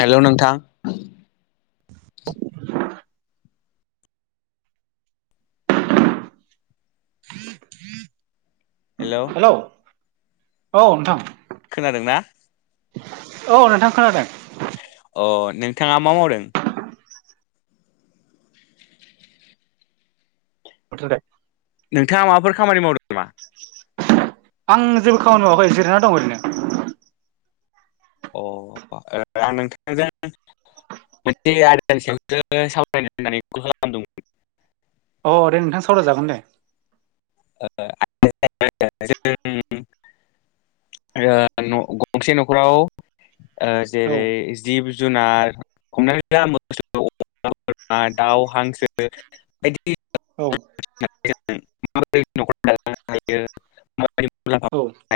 Hello नोंथां hello औ नोंथां खोनादोंना? औ नोंथां खोनादों अ नोंथाङा मा मावदों [unintelligible] नोंथाङा माबाफोर खामानि मावदों नामा? आं जेबो खामानि मावाखै जिरायना दं ओरैनो अ आं नोंथांजों मोनसे आयदानि सायावसो सावरायनो होन्नानै कल खालामदोंमोन। अ ओरै नोंथां सावराय जागोन दे [unintelligible] ओ ग नं गंसे नखराव ओ औ जेरै जिब जुनार हमनानै जा मोसौ बोरमा दाउ हांसो बायदि औ [unintelligible] मुलाम्फा औ मोननो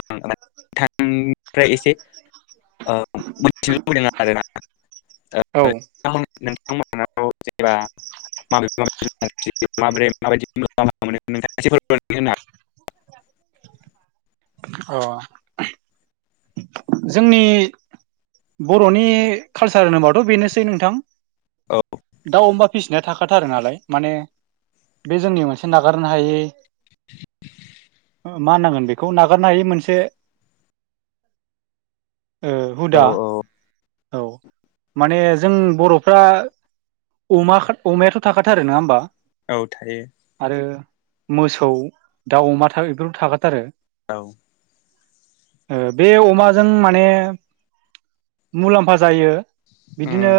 [unintelligible] [unintelligible] औ [unintelligible] जेनेबा [unintelligible] अ जोंनि बर'नि कालसार होनोबाथ बेनोसै नोंथां होनो दाउ अमा फिसिनाया थाखाथार नालाय माने बे जोंनि मोनसे नागारनो हायै मा नांगोन बेखौ नागारनो हायायो मोनसे ओ हागोन हुदा औ औ औ माने जों बर'फ्रा अमा अमायाथ' थाखाथार आरो नङा होमबा औ थायो आरो मोसौ दाउ अमा था‌ बेफोरबो थाखाथारो औ ओ बे अमाजों माने मुलाम्फा जायो। उम बिदिनो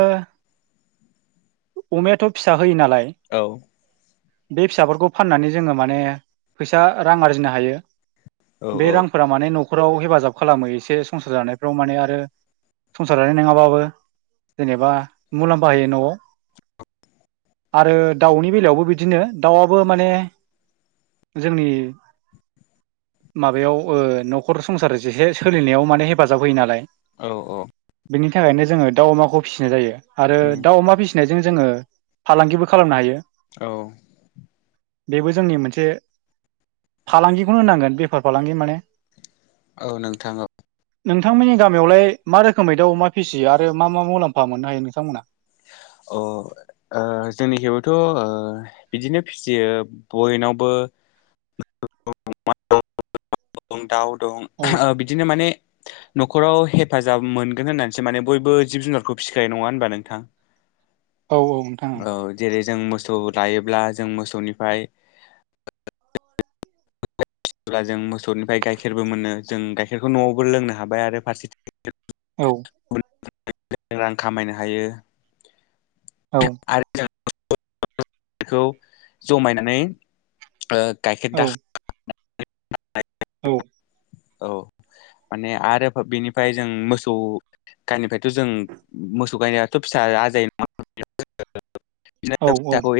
अमायाथ फिसा होयो नालाय औ बे फिसाफोरखौ फाननानै जोङो माने फैसा रां आरजिनो हायो। उम औ बे रांफोरा माने नखराव हेफाजाब खालामो एसे संसार जानायफ्राव माने आरो संसार जानाय नङाबाबो जेनेबा मुलाम्फा होयो नआव आरो दाउनि बेलायावबो बिदिनो दाउआबो माने जोंनि माबायाव ओ न'खर संसार जेहे सोलिनायाव माने हेफाजाब होयो नालाय। औ-औ। बेनि थाखायनो जोङो दाउ अमाखौ फिसिनाय जायो आरो उम दाउ अमा फिसि नायजों जोङो फालांगिबो खालामनो हायो। औ। बेबो जोंनि मोनसे फालांगिखौनो होनांगोन बेफार फालांगि माने। औ नोंथां औ। नोंथांमोननि गामियावलाय मा रोखोमै दाउ अमा फिसियो आरो मा-मा मुलाम्फा मोननो हायो नोंथांमोना। [unintelligible] अ ओ जोंनिखेबैथ' ओ बिदिनो फिसियो बयनावबो। दं दाउ औ दं बिदिनो माने। न'खराव हेफाजाब मोनगोन होननानैसो माने बयबो जिब जुनारखौ फिसिखायो नङा होनबा नोंथां। [unintelligible] औ औ नोंथां ओं। औ जेरै जों मोसौ लायोब्ला जों मोसौनिफाय। [inaudible] [unintelligible] जों मोसौनिफ्राय गाइखेरबो मोनो जों गाइखेरखौ न'आवबो लोंनो हाबाय आरो फारसेथिं। औ [unintelligible] रां खामायनो हायो। औ [unintelligible] खौ जमायनानै। ओ गाइखेर औ दाख औ। औ माने आरो बेनिफाय जों मोसौ। गायनिफायथ' जों मोसौ गायनायाथ' फिसा। [inaudible] [unintelligible] औ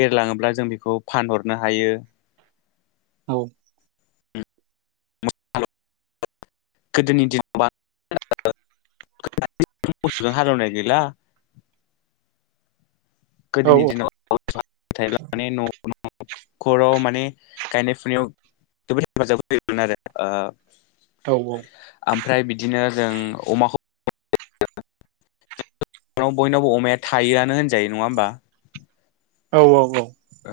एरलाङोब्ला जों बेखौ फानहरनो हायो। औ। [unintelligible] गोदोनि दिनाव। [inaudible] [unintelligible] हालोवनाय गैला। औ गोदोनि दिनाव [unintelligible] न' [unintelligible] खराव माने गायनाय फुनायाव जोबोद हेफाजाब होयोमोन आरो ओ। औ-औ। ओमफ्राय बिदिनो जों अमाखौ। [unintelligible] बयनावबो अमाया थायोआनो होनजायो नङा होमबा। औ-औ-औ। ओ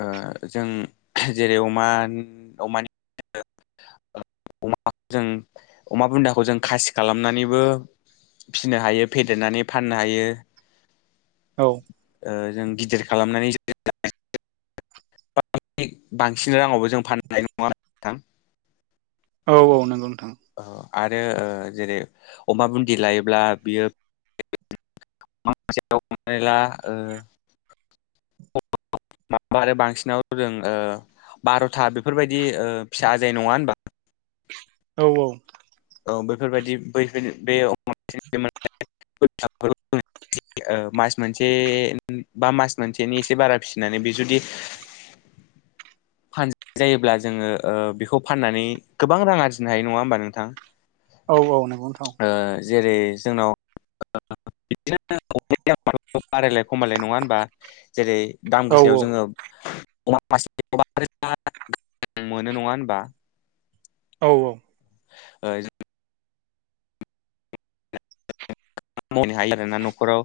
जों जेरै- अमा अमानि। [inaudible] [unintelligible] जों अमा बुन्दाखौ जों खासि खालामनानैबो। फिनो हायो फेदेरनानै फाननो हायो। औ। ओ जों गिदिर खालामनानै। [inaudible] [unintelligible] बांसिन राङावबो जों फाननाय नङा होमबा नोंथां। औ-औ नंगौ। नोंथां आरो ओ जेरै- अमा बुन्दि लायोब्ला बियो। [inaudible] [unintelligible] हमनानै ला ओ। माबा आरो बांसिनाव जों ओ। बार'था बेफोरबायदि ओ फिसा आजायो नङा होनबा। औ-औ। औ बैफोरबायदि बैफोर बे। [inaudible] [unintelligible] ओ मास मोनसे बा मास मोनसेनि एसे बारा फिसिनानै बे जुदि। [unintelligible] जायोब्ला जोङो ओ बेखौ फाननानै गोबां रां आरजिनो हायो नङा होमबा नोंथां। औ-औ नोंगौ नोंथां औ। ओ जेरै- जोंनाव। बिदिनो बारायलाय खमायलाय नङा होनबा जेरै दाम औ गोसायाव औ जोङो [unintelligible] औ औ। ओइ जों। मावनो हायो आरोोना न'खराव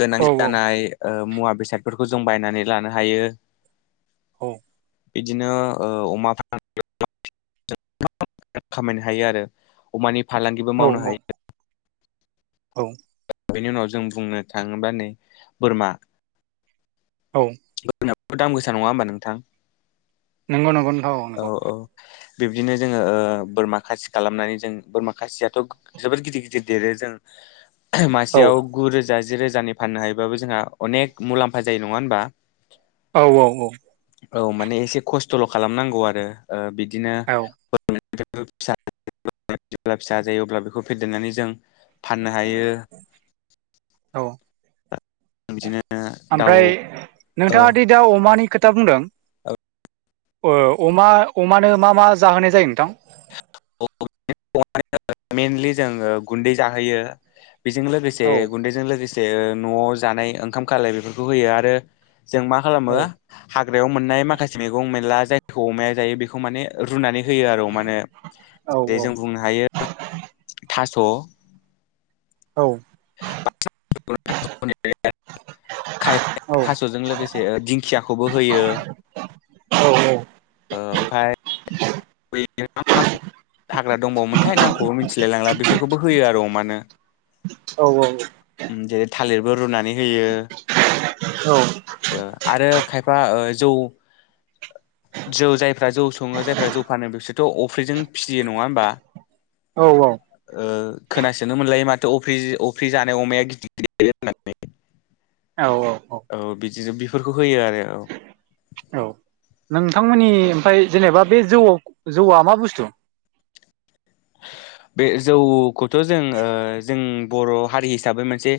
गोनां जानाय ओ मुवा बेसादफोरखौ जों बायनानै लानो हायो। औ। इदिनो ओ अमा [unintelligible] खामायनो हायो आरो अमानि फालांगिबो मावनो हायो। औ। बेनि उनाव जों बुंनो थाङोबा नै बोरमा। औ। एफा दाम गोसा नङा होमबा नोंथां। नंगौ नंगौ नोंथ'औ औ नंगौ। औ बिब्दिनो जोङो ओ बोरमा खासि खालामनानै जों बोरमा खासियाथ' जोबोद गिदिर गिदिर देरो जों। ओ-हो औ मासेयाव गुरोजा जिरोजानि फाननो हायोबाबो जोंहा अनेक मुलाम्फा जायो नङा होनबा। औ औ औ। औ माने एसे खस्थ'ल' खालामनांगौ ओ बिदिनो। औ [inaudible] फाननो हायो। औ बिदिनो दाउ ओमफ्राय नोंथाङादि ओ गाव अमानि खोथा बुंदों। ओअमा अमानो मा मा जाहोनाय जायो नोंथां। [inaudible] मेनलि जोङो गुन्दै जाहोयो। बेजों लोगोसे औ गुन्दैजों लोगोसे न'आव जानाय ओंखाम खालाय बेफोरखौ होयो आरो। जों मा खालामो औ हाग। हाग्रायाव मोननाय माखासे मैगं मेरला जायखौ अमाया जायो बेखौ माने रुनानै होयो आरो माने औ जे जों बुंनो हायो थास'। औ। [unintelligible] [inaudible] औ खायफाया थास'जों लोगोसे दिंखियाखौबो होयो। औ औ ओमफ्राय। [inaudible] हाग्रा दंबावोमोनथाय नामखौबो मिथिलाय लांला बेफोरखौबो होयो आरो अमानो। औ औ। जेरै थालिरबो रुनानै होयो ओ आरो खायफा। आ जौ जौ सङो जौ। फानो बिसोरथ' अफ्रिजों फिसियो नङा होमबा खोनासो मोनलायो माथो अफ्रि अफ्रि जानाय अमाया गिदिर गिदिर देरो होनानै औ औ जों बिदिनो बेफोरखौ होयो आरो औ औ नोंथांमोननि ओमफ्राय जेनेबा बे जौआव जौआ मा बुस्थु [inaudible] जौखौथ' जों ओ जों बर' हारि हिसाबै मोनसे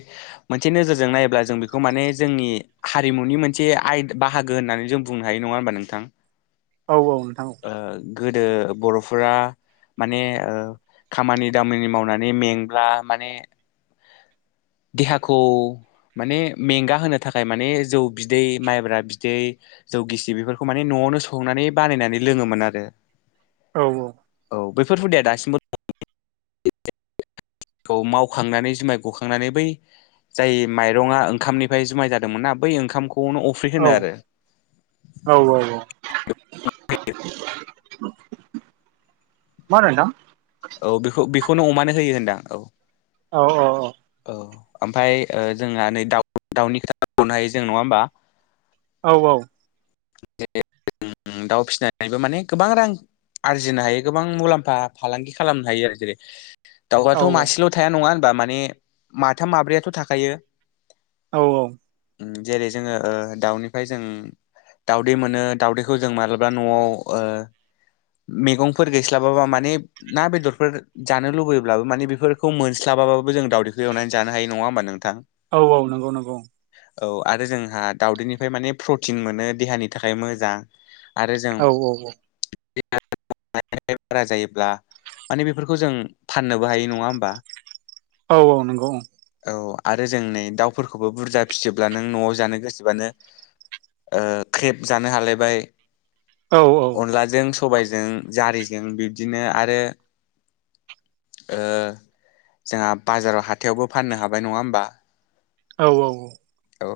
मोनसे नोजोरजों नायोब्ला ज जों बेखौ माने जोंनि हारिमुनि मोनसे आय बाहागो होननानै जों बुंनो हायो नङा होनबा नोंथां औ औ नोंथां औ ओ गोदो बर'फोरा माने औव खामानि दामानि मावनानै मेंब्ला माने देहाखौ माने मेंगा होनो थाखाय माने जौ बिदै माइब्रा बिदै जौ गिसि बेफोरखौ माने न'आव न'आवनो संनानै बानायनानै लोङोमोन आरो औ औ। बेफोर हुदाया दासिमबो [unintelligible] खौ मावखांनानै जुमाय ग नानै बै जाय माइंरंआ ओंखामनिफ्राय जुमाय जादोंमो ना बै ओंखाम ख औ औ औ औ। मार ओन्दों थां औ बेखौ बेखौनो अमानो होयो होनदां औ। औ औ औ। औ ओमफ्राय जोंहा नै दाउ दाउनि खोथा बुंनो हायो जों नङा होमबा औ औ। [inaudible] दाउ फिसिनानैबो माने गोबां रां आरजिनो हायो गोबां मुलाम्फा फालांगि खालामनो हायो आरो जेरै औ दाउआथ' मासेल' थाया नङा होनबा माने माथाम माब्रैयाथ' थाखायो औ औ जेरै जोङो ओ दाउनिफ्राय जों दाउदै मोनो दाउदैखौ जों मालाबा न'आव ओह मेगंफोर गैस्लाबाबा माने ना बेदरफोर जानो लुबैयोब्लाबो माने बेफोरखौ मोनस्लाब बाबाबो जों दावदैखौ एनानैनो जानो हायो नङा होमबा नों औ औ नंगौ नंगौ। औ आरो जोंहा दावउदैनिफ्राय माने प्रटिन मोनो देहानि थाखाय मोजां। औ औ औ [unintelligible] [unintelligible] बारा जायोब्ला माने बेफोरखौ जों फाननोबो हायो नङा होमबा? औ औ नंगौ औ। औ आरो जों नै दाउफोरखौबो बुरजा फिजोबब्ला नों न'आव जानो गोसोबानो ओ ख्रेब जानो हालायबाय। औ अनलाजों स सबायजों जारिजों बिब्दिनो आरो ओ जोंहा बाजाराव हाथायावबो फाननो हाबाय नङा औ औ औ औ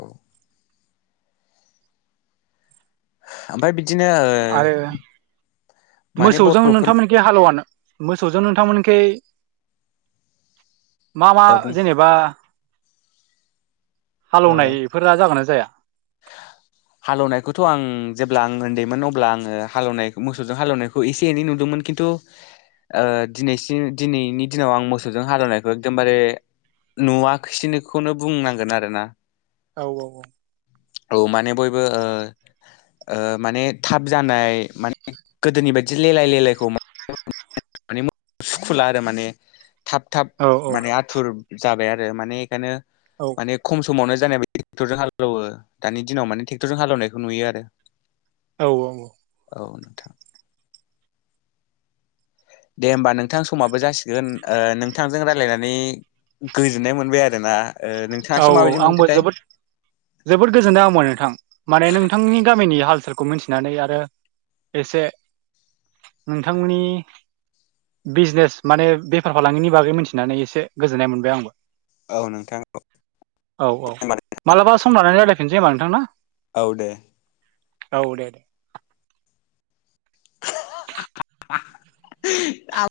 ओमफ्राय बिदिनो ओ आरो [inaudible] माने मोसौजों बर'फोर नोंथांमोनखि हालौवानो मोसौजों नोंथांमोनखै [inaudible] मा मा ओ बुं जेनेबा ओ हालेवनायफोरा जागोन ना जाया? [inaudible] हालेवनायखौथ' आं जेब्ला आं उन्दैमोन अब्ला आङो हालौवनाय मोसौजों हालौनायखौ एसे एनै नुदोंमोन। खिन्थु ओहय दिनैसिम दिनैनि दिनाव आं मोसौजों हालेवनायखौ एकदमबारे नुवाखैसैनोखौनो बुंनांगोन आरो ना। औ औ औ औ माने बयबो ओ ओ माने थाब जानाय माने गोदोनि बायदि लेलाय लेलायखौ [inaudible] [inaudible] सुखुला आरो माने थाब थाब औ माने आथुर जाबाय आरो माने खायनो औ माने खम समावनो जानाय बे टेक्टरजों हालेवो दानि दिनाव माने ट्रेक्टरजों हालेनायखौ नुयो आरो औ औ औ औ नोंथां दे होमबा नोंथां समाबो जासिगोन ओ नोंथांजों रायजलायनानै गोजोननाय मोनबाय आरोना। ओ औ नोंथाङासो औ माबायदि आंबो मोनखोथाय जोबोद, जोबोद गोजोन्दों आंबो नोंथां माने नोंथांनि गामिनि हाल फोरखौ मिथिनानै आरो एसे नोंथांमोननि बिजनेस माने बेफार फालांगिनि बागै मिथिनानै एसे गोजोननाय मोनबाय आंबो। औ नोंथां। औ औ मालाबा सम लानानै रायलायफिननोसै होमबा नोंथां ना। औ दे औ दे दे आ [unintelligible]